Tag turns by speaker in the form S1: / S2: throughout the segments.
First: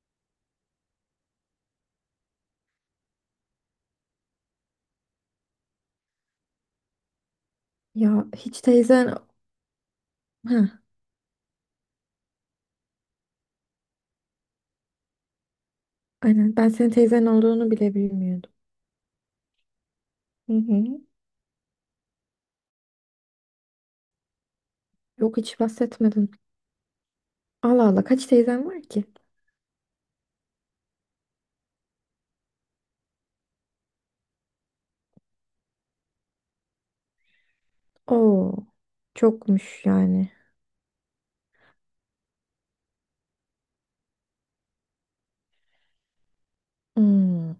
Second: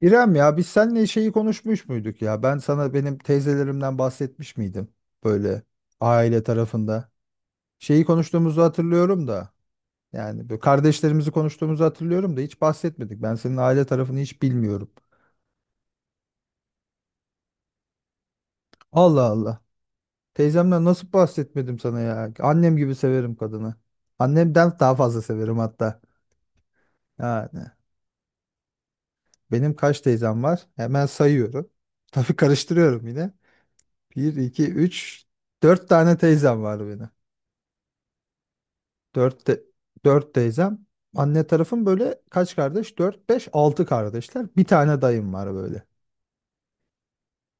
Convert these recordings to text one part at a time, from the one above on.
S1: İrem ya biz seninle şeyi konuşmuş muyduk ya? Ben sana benim teyzelerimden bahsetmiş miydim? Böyle aile tarafında. Şeyi
S2: Ya hiç
S1: konuştuğumuzu
S2: teyzen...
S1: hatırlıyorum da. Yani böyle
S2: Heh,
S1: kardeşlerimizi konuştuğumuzu hatırlıyorum da hiç bahsetmedik. Ben senin aile tarafını hiç bilmiyorum.
S2: aynen ben senin teyzen olduğunu bile bilmiyordum.
S1: Allah Allah.
S2: Hı
S1: Teyzemden
S2: hı.
S1: nasıl bahsetmedim sana ya? Annem gibi severim kadını. Annemden daha fazla
S2: Yok
S1: severim
S2: hiç
S1: hatta.
S2: bahsetmedin.
S1: Yani
S2: Allah Allah kaç teyzen var ki?
S1: benim kaç teyzem var? Hemen sayıyorum. Tabii karıştırıyorum yine. Bir 2 3 4 tane teyzem var benim.
S2: Oo,
S1: Dört, de,
S2: çokmuş yani.
S1: dört teyzem. Anne tarafım böyle kaç kardeş? Dört, beş, altı kardeşler. Bir tane dayım var böyle.
S2: Hmm.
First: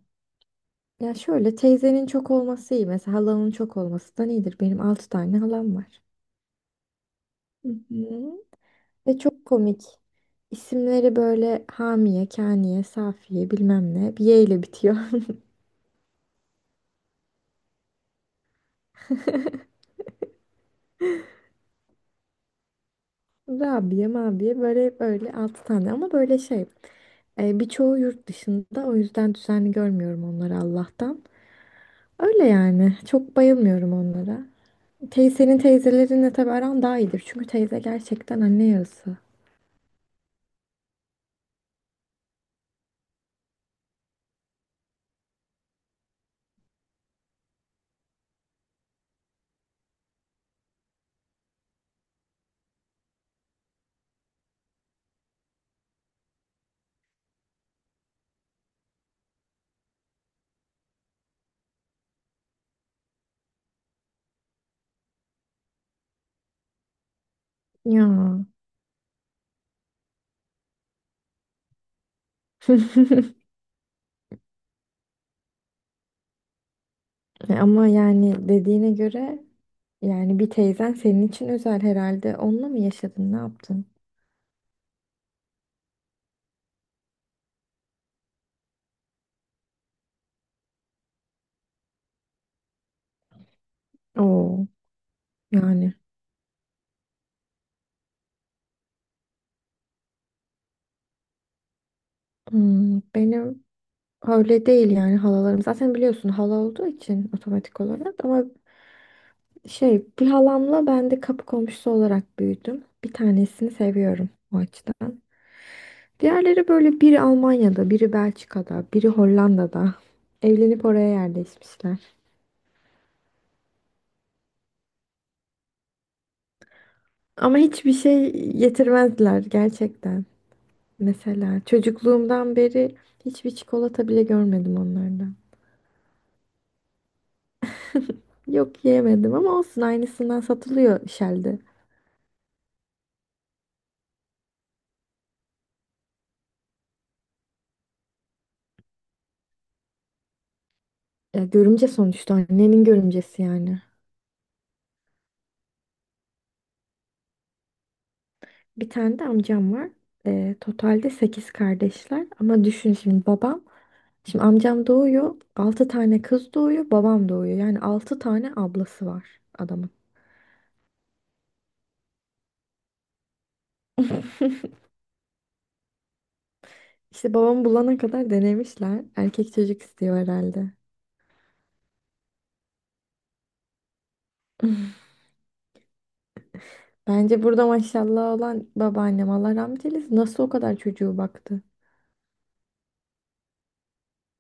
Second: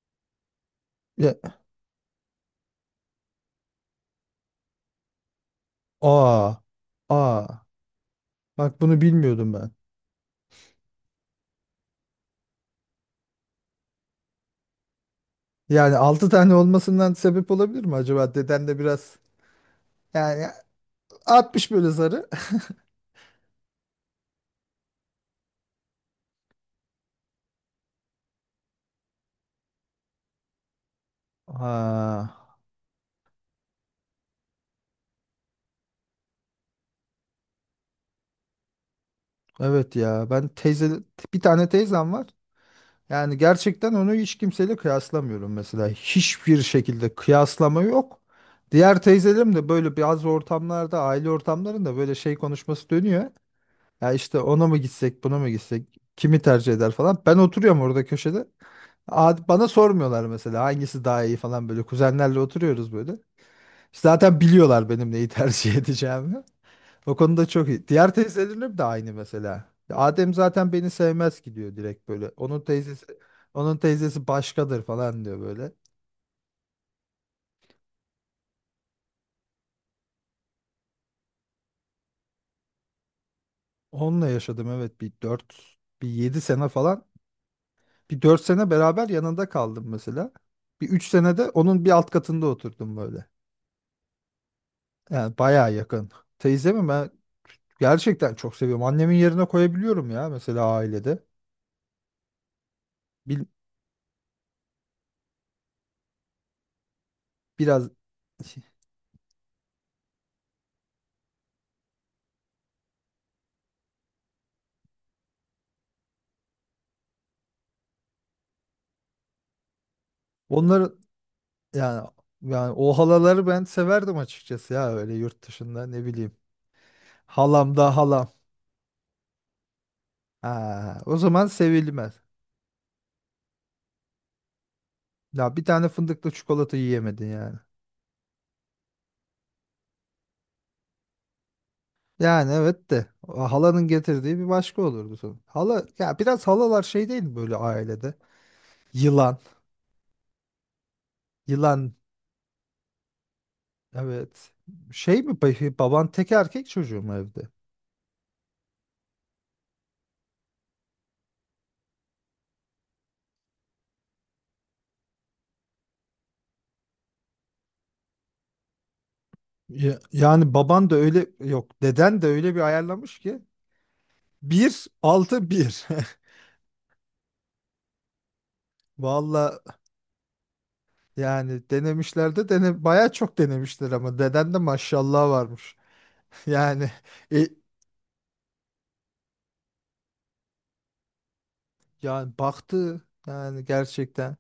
S2: Ya
S1: Ya,
S2: şöyle teyzenin çok olması iyi. Mesela halanın çok olması da iyidir. Benim 6 tane halam var.
S1: aa, aa.
S2: Hı hı.
S1: Bak bunu
S2: Ve çok
S1: bilmiyordum ben.
S2: komik. İsimleri böyle Hamiye, Kaniye, Safiye bilmem ne. Bir Y ile bitiyor.
S1: Yani altı tane olmasından sebep olabilir mi acaba? Deden de biraz yani atmış böyle zarı.
S2: Rabia mabiye böyle böyle 6 tane ama böyle şey birçoğu yurt dışında o yüzden düzenli görmüyorum onları Allah'tan.
S1: Ha,
S2: Öyle yani çok bayılmıyorum onlara. Teyzenin teyzelerinle tabii aran daha iyidir çünkü teyze gerçekten anne yarısı.
S1: evet ya ben teyze bir tane teyzem var. Yani gerçekten onu hiç kimseyle kıyaslamıyorum mesela. Hiçbir şekilde kıyaslama yok. Diğer teyzelerim de böyle bazı ortamlarda, aile ortamlarında böyle şey konuşması dönüyor. Ya işte ona mı gitsek, buna mı gitsek, kimi tercih eder falan. Ben oturuyorum orada köşede. Bana sormuyorlar mesela hangisi daha iyi falan böyle. Kuzenlerle oturuyoruz böyle. Zaten biliyorlar benim neyi tercih edeceğimi. O konuda çok iyi.
S2: Ya.
S1: Diğer teyzelerim de aynı mesela. Ya Adem zaten beni sevmez ki diyor direkt böyle. Onun teyzesi onun teyzesi başkadır falan diyor böyle.
S2: Ama yani dediğine göre yani bir teyzen senin için özel herhalde. Onunla mı yaşadın, ne yaptın?
S1: Onunla yaşadım, evet, bir 4, bir 7 sene falan. Bir 4 sene beraber yanında kaldım mesela. Bir 3 sene de onun bir alt katında oturdum böyle.
S2: Oo,
S1: Yani bayağı
S2: yani.
S1: yakın. Teyzemi ben gerçekten çok seviyorum. Annemin yerine koyabiliyorum ya mesela ailede.
S2: Hmm,
S1: Bil-
S2: benim. Öyle değil yani halalarım. Zaten biliyorsun hala olduğu için otomatik
S1: biraz
S2: olarak ama şey bir halamla ben de kapı komşusu olarak büyüdüm. Bir tanesini seviyorum o açıdan. Diğerleri böyle biri Almanya'da, biri Belçika'da, biri Hollanda'da. Evlenip
S1: onları.
S2: oraya
S1: Yani
S2: yerleşmişler.
S1: o halaları ben severdim açıkçası ya, öyle yurt dışında ne bileyim.
S2: Ama
S1: Halam
S2: hiçbir
S1: da halam.
S2: şey getirmezler gerçekten.
S1: Ha, o zaman
S2: Mesela
S1: sevilmez.
S2: çocukluğumdan beri hiçbir çikolata bile görmedim onlardan.
S1: Ya bir tane fındıklı çikolata yiyemedin yani.
S2: Yok yiyemedim ama olsun aynısından satılıyor Shell'de.
S1: Yani evet de o halanın getirdiği bir başka olurdu sanırım. Hala ya biraz halalar şey değil mi böyle ailede? Yılan.
S2: Ya görümce
S1: Yılan
S2: sonuçta annenin görümcesi yani.
S1: evet. Şey mi peki, baban tek erkek çocuğu mu evde?
S2: Bir tane de amcam var. Totalde 8 kardeşler. Ama düşün şimdi babam. Şimdi amcam doğuyor. Altı tane kız doğuyor. Babam doğuyor. Yani 6 tane ablası var adamın.
S1: Ya- yani baban da öyle, yok deden de öyle bir ayarlamış ki. Bir altı bir.
S2: İşte babamı bulana kadar denemişler. Erkek
S1: Vallahi,
S2: çocuk istiyor herhalde.
S1: yani denemişler de dene bayağı çok denemişler ama deden de maşallah varmış. Yani
S2: Bence
S1: e,
S2: burada maşallah olan babaannem Allah rahmet eylesin. Nasıl o kadar çocuğu baktı?
S1: yani baktı, yani gerçekten.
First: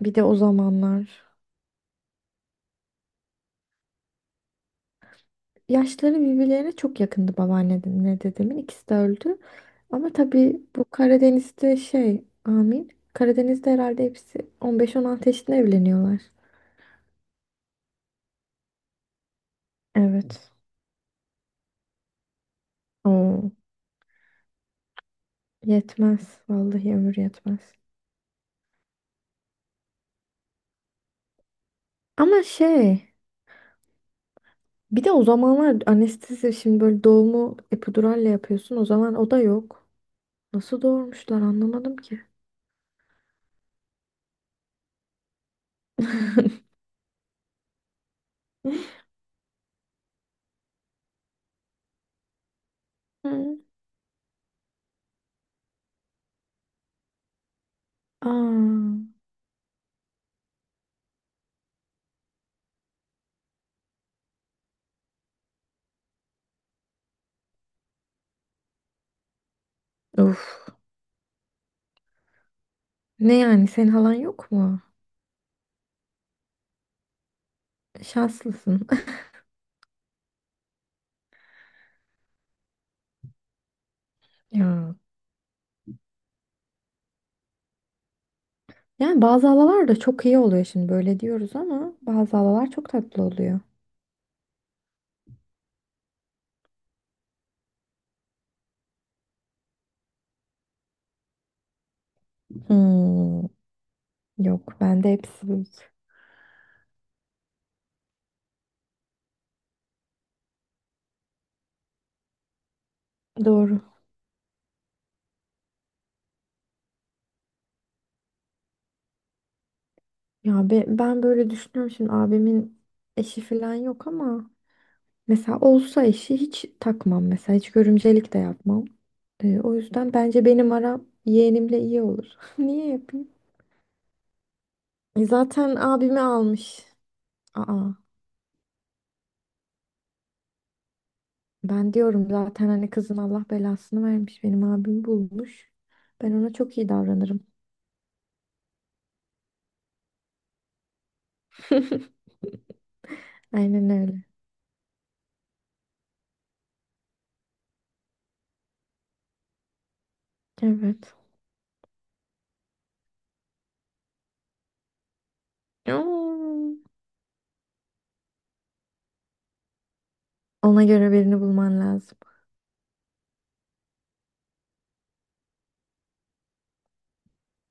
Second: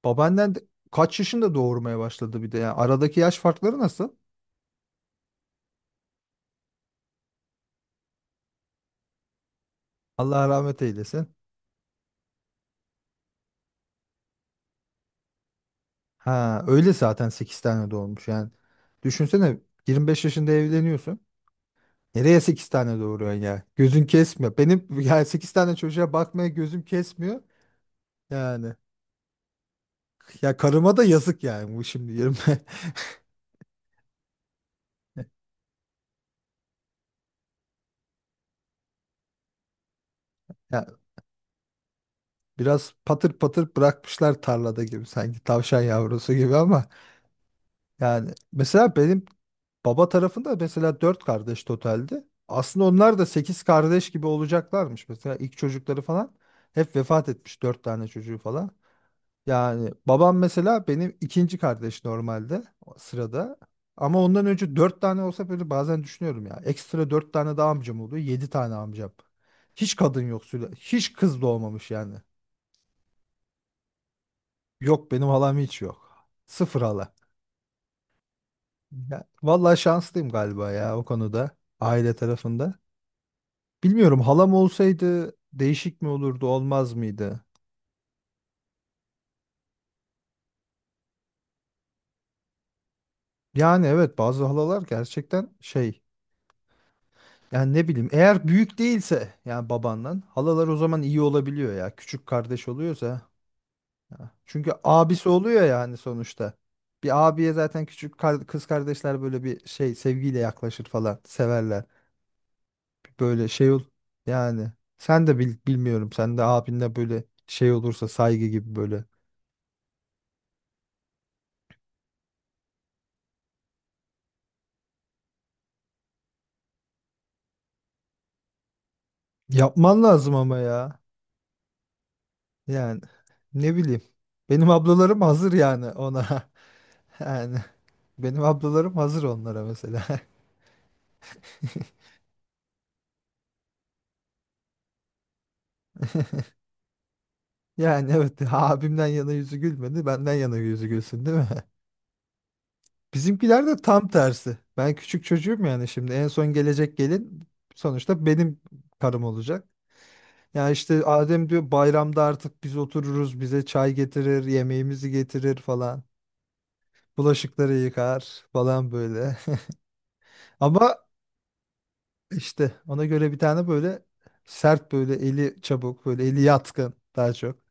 S2: Bir de o
S1: Babaannen de kaç
S2: zamanlar.
S1: yaşında doğurmaya başladı, bir de yani aradaki yaş farkları nasıl?
S2: Yaşları birbirlerine çok yakındı babaannemle dedemin. İkisi de öldü. Ama
S1: Allah
S2: tabii
S1: rahmet
S2: bu
S1: eylesin.
S2: Karadeniz'de şey, amin. Karadeniz'de herhalde hepsi 15-16 yaşında evleniyorlar.
S1: Ha, öyle zaten 8 tane doğurmuş yani. Düşünsene, 25 yaşında
S2: Evet.
S1: evleniyorsun. Nereye 8 tane doğuruyorsun
S2: Oo,
S1: ya? Gözün kesmiyor. Benim yani 8 tane çocuğa
S2: yetmez.
S1: bakmaya gözüm
S2: Vallahi ömür
S1: kesmiyor.
S2: yetmez.
S1: Yani ya karıma da yazık yani bu şimdi
S2: Ama
S1: 20.
S2: şey, bir de o zamanlar anestezi şimdi böyle doğumu epiduralle yapıyorsun. O zaman o da yok. Nasıl doğurmuşlar anlamadım ki.
S1: Biraz patır patır bırakmışlar tarlada, gibi sanki tavşan yavrusu gibi, ama yani mesela benim baba tarafında mesela dört kardeş totaldi. Aslında onlar da
S2: Hı.
S1: sekiz kardeş gibi olacaklarmış. Mesela ilk çocukları falan hep vefat etmiş, dört tane çocuğu
S2: Aa,
S1: falan. Yani babam mesela benim ikinci kardeş normalde o sırada. Ama ondan önce dört tane olsa böyle, bazen düşünüyorum ya. Ekstra dört tane daha amcam oluyor. Yedi tane amcam. Hiç kadın
S2: of.
S1: yok. Hiç kız doğmamış yani.
S2: Ne yani senin halan yok mu?
S1: Yok, benim halam hiç yok. Sıfır hala.
S2: Şanslısın.
S1: Ya, vallahi şanslıyım galiba ya o konuda. Aile tarafında. Bilmiyorum, halam
S2: Ya.
S1: olsaydı değişik mi olurdu, olmaz mıydı?
S2: Yani bazı halalar da çok iyi oluyor şimdi böyle diyoruz ama bazı halalar çok tatlı oluyor.
S1: Yani evet, bazı halalar gerçekten şey. Yani ne bileyim, eğer büyük değilse, yani babandan halalar, o zaman iyi olabiliyor ya. Küçük kardeş oluyorsa.
S2: Hmm,
S1: Ya. Çünkü
S2: yok bende
S1: abisi
S2: hepsi
S1: oluyor
S2: büyük.
S1: yani sonuçta. Bir abiye zaten küçük kız kardeşler böyle bir şey sevgiyle yaklaşır falan, severler. Böyle şey ol,
S2: Doğru.
S1: yani sen de bilmiyorum, sen de abinle böyle şey olursa saygı gibi böyle
S2: Ya ben böyle düşünüyorum şimdi abimin eşi falan yok ama mesela olsa eşi hiç takmam mesela hiç görümcelik de yapmam. O
S1: yapman
S2: yüzden
S1: lazım.
S2: bence
S1: Ama
S2: benim
S1: ya
S2: aram yeğenimle iyi olur. Niye
S1: yani
S2: yapayım?
S1: ne bileyim, benim ablalarım hazır
S2: Zaten
S1: yani
S2: abimi
S1: ona.
S2: almış.
S1: Yani
S2: Aa.
S1: benim ablalarım hazır onlara mesela.
S2: Ben diyorum zaten hani kızın Allah belasını vermiş. Benim abim bulmuş. Ben ona çok iyi davranırım.
S1: Yani evet, abimden yana yüzü gülmedi, benden yana yüzü gülsün değil mi? Bizimkiler de
S2: Aynen
S1: tam
S2: öyle.
S1: tersi, ben küçük çocuğum, yani şimdi en son gelecek gelin sonuçta benim karım olacak. Ya işte
S2: Evet.
S1: Adem diyor, bayramda artık biz otururuz, bize çay getirir, yemeğimizi getirir falan.
S2: Oo.
S1: Bulaşıkları yıkar falan böyle.
S2: Ona
S1: Ama
S2: göre birini bulman lazım.
S1: işte ona göre bir tane böyle sert, böyle eli çabuk, böyle eli yatkın daha çok.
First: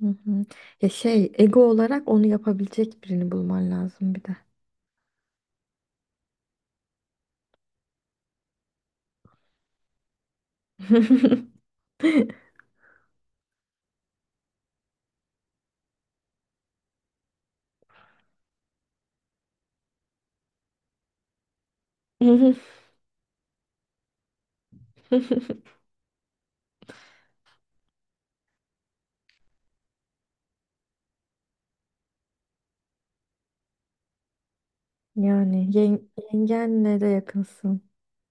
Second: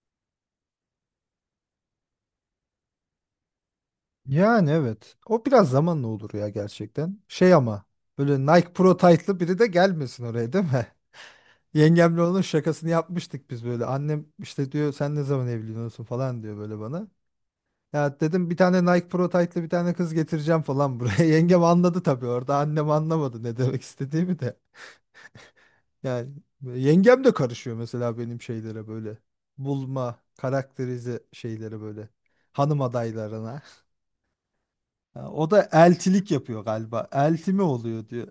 S2: Hı hı. Ya şey, ego olarak onu yapabilecek birini bulman lazım bir de.
S1: Yani evet, o biraz zamanla olur ya gerçekten. Şey ama, böyle Nike Pro Tight'lı biri de gelmesin oraya değil mi? Yengemle onun şakasını yapmıştık biz böyle. Annem işte diyor, sen ne zaman evleniyorsun falan diyor böyle bana. Ya dedim, bir tane Nike Pro Tight'lı bir tane kız getireceğim falan buraya. Yengem anladı tabii orada. Annem anlamadı ne demek istediğimi de. Yani yengem de karışıyor mesela benim şeylere böyle. Bulma, karakterize şeylere böyle. Hanım adaylarına. Ha, o da
S2: Yani
S1: eltilik yapıyor
S2: yengenle de
S1: galiba. Elti mi
S2: yakınsın.
S1: oluyor diyor.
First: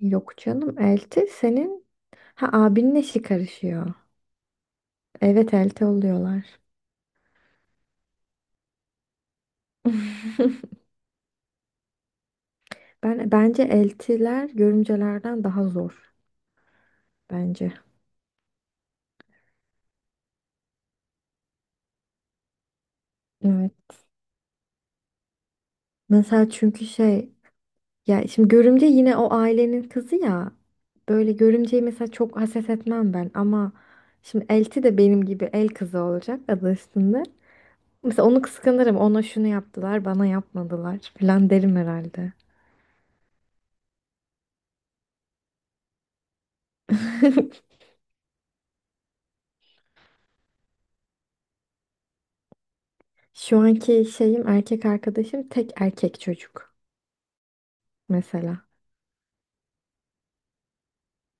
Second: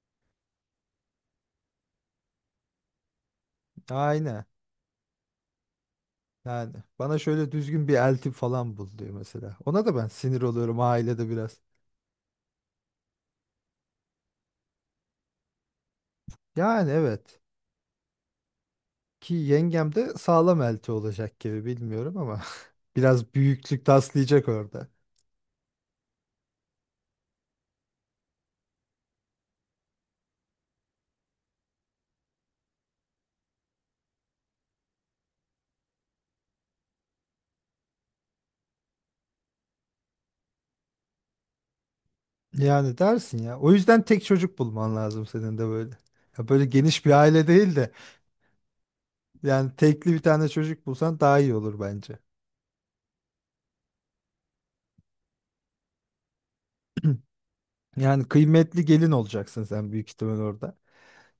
S2: Yok canım, elti senin. Ha, abinin eşi karışıyor.
S1: Aynen.
S2: Evet, elti oluyorlar.
S1: Yani bana şöyle düzgün bir elti falan bul diyor mesela. Ona da ben sinir oluyorum ailede biraz.
S2: Ben bence eltiler görümcelerden daha zor
S1: Yani evet.
S2: bence.
S1: Ki yengem de sağlam elti olacak gibi, bilmiyorum ama biraz büyüklük
S2: Evet.
S1: taslayacak orada.
S2: Mesela çünkü şey ya şimdi görümce yine o ailenin kızı ya. Böyle görümceyi mesela çok haset etmem ben ama şimdi elti de benim gibi el kızı olacak adı üstünde. Mesela onu kıskanırım. Ona şunu yaptılar, bana yapmadılar falan derim herhalde.
S1: Yani dersin ya. O yüzden tek çocuk bulman lazım senin de böyle. Ya böyle geniş bir aile değil de, yani tekli bir tane çocuk bulsan daha iyi olur bence.
S2: Şu anki şeyim erkek arkadaşım tek erkek çocuk
S1: Yani
S2: mesela.
S1: kıymetli gelin olacaksın sen büyük ihtimal orada.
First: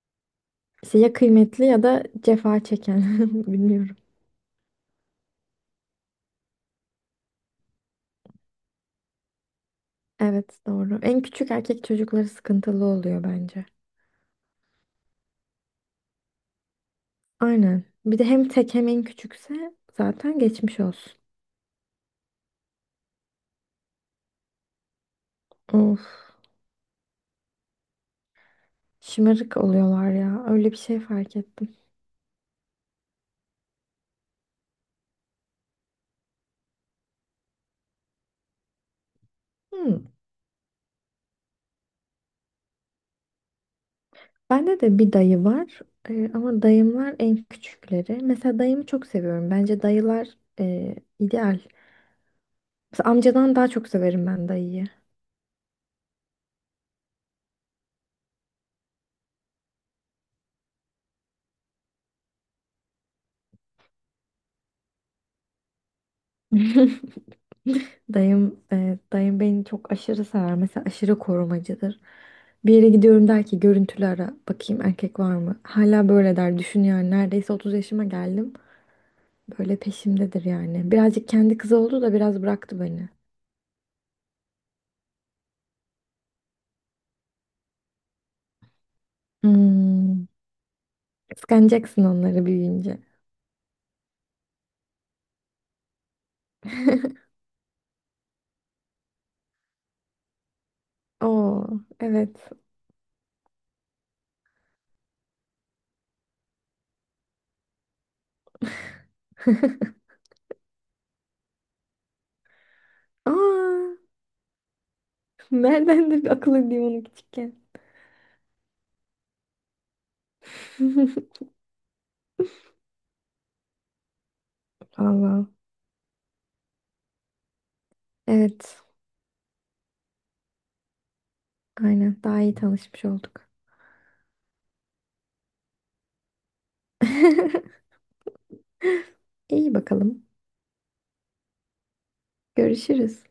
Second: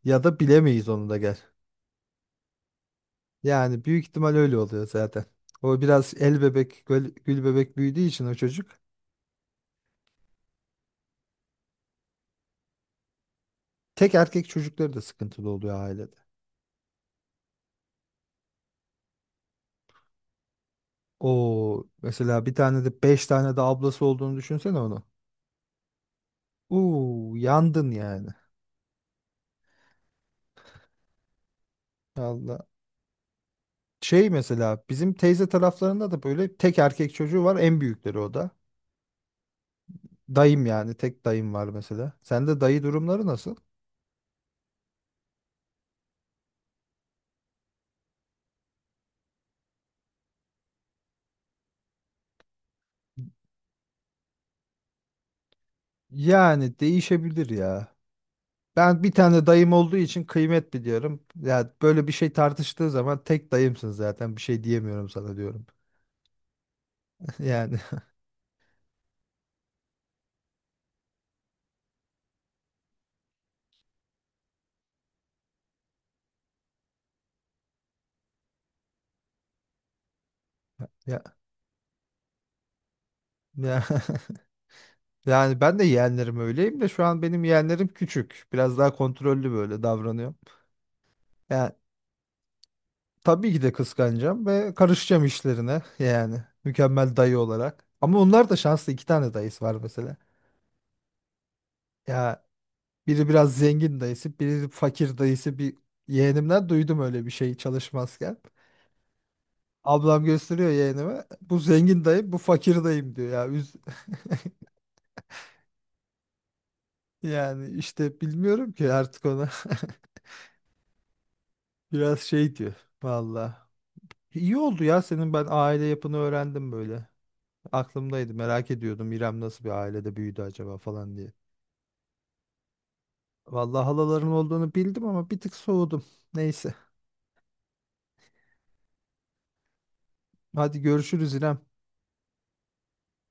S1: Ya da bilemeyiz
S2: İşte
S1: onu
S2: ya
S1: da, gel.
S2: kıymetli ya da cefa çeken.
S1: Yani
S2: Bilmiyorum.
S1: büyük ihtimal öyle oluyor zaten. O biraz el bebek, gül, gül bebek büyüdüğü için o çocuk.
S2: Evet, doğru. En küçük erkek çocukları sıkıntılı oluyor bence.
S1: Tek erkek çocukları da sıkıntılı oluyor ailede.
S2: Aynen. Bir de hem tek hem en küçükse zaten geçmiş olsun.
S1: O mesela bir tane de beş tane de ablası olduğunu düşünsene onu.
S2: Of.
S1: Uuu, yandın yani.
S2: Şımarık oluyorlar ya. Öyle bir şey fark ettim.
S1: Allah. Şey mesela bizim teyze taraflarında da böyle tek erkek çocuğu var, en büyükleri o da.
S2: Hmm.
S1: Dayım yani tek dayım var mesela. Sende dayı durumları nasıl?
S2: Bende de bir dayı var. Ama dayımlar en küçükleri. Mesela dayımı çok seviyorum. Bence dayılar ideal. Mesela amcadan daha çok severim ben dayıyı.
S1: Yani değişebilir ya. Ben bir tane dayım olduğu için kıymet biliyorum. Ya böyle bir şey tartıştığı zaman, tek dayımsın zaten bir şey diyemiyorum sana, diyorum. Yani
S2: Dayım beni çok aşırı sever. Mesela aşırı korumacıdır. Bir yere gidiyorum der ki görüntülü ara bakayım erkek var mı? Hala böyle der. Düşün yani neredeyse 30 yaşıma geldim. Böyle peşimdedir yani.
S1: ya,
S2: Birazcık kendi kızı oldu da biraz bıraktı beni.
S1: ya. Yani ben de yeğenlerim öyleyim de, şu an benim yeğenlerim küçük. Biraz daha kontrollü böyle
S2: Hmm.
S1: davranıyor. Yani
S2: Kıskanacaksın onları büyüyünce.
S1: tabii ki de kıskanacağım ve karışacağım işlerine, yani mükemmel dayı olarak. Ama onlar da şanslı, iki tane dayısı var mesela.
S2: Oo,
S1: Ya
S2: evet.
S1: biri biraz zengin dayısı, biri fakir dayısı, bir yeğenimden duydum öyle bir şey çalışmazken. Ablam gösteriyor yeğenime. Bu zengin dayım, bu fakir dayım diyor ya.
S2: Aa, nereden de bir akıl edeyim onu küçükken.
S1: Yani işte bilmiyorum ki artık ona biraz şey diyor. Vallahi. İyi oldu ya, senin ben
S2: Allah.
S1: aile yapını öğrendim böyle. Aklımdaydı, merak
S2: Evet.
S1: ediyordum İrem nasıl bir ailede büyüdü acaba falan diye.
S2: Aynen. Daha iyi tanışmış olduk.
S1: Vallahi halaların olduğunu bildim ama bir tık soğudum. Neyse.
S2: İyi bakalım.
S1: Hadi görüşürüz İrem.
S2: Görüşürüz.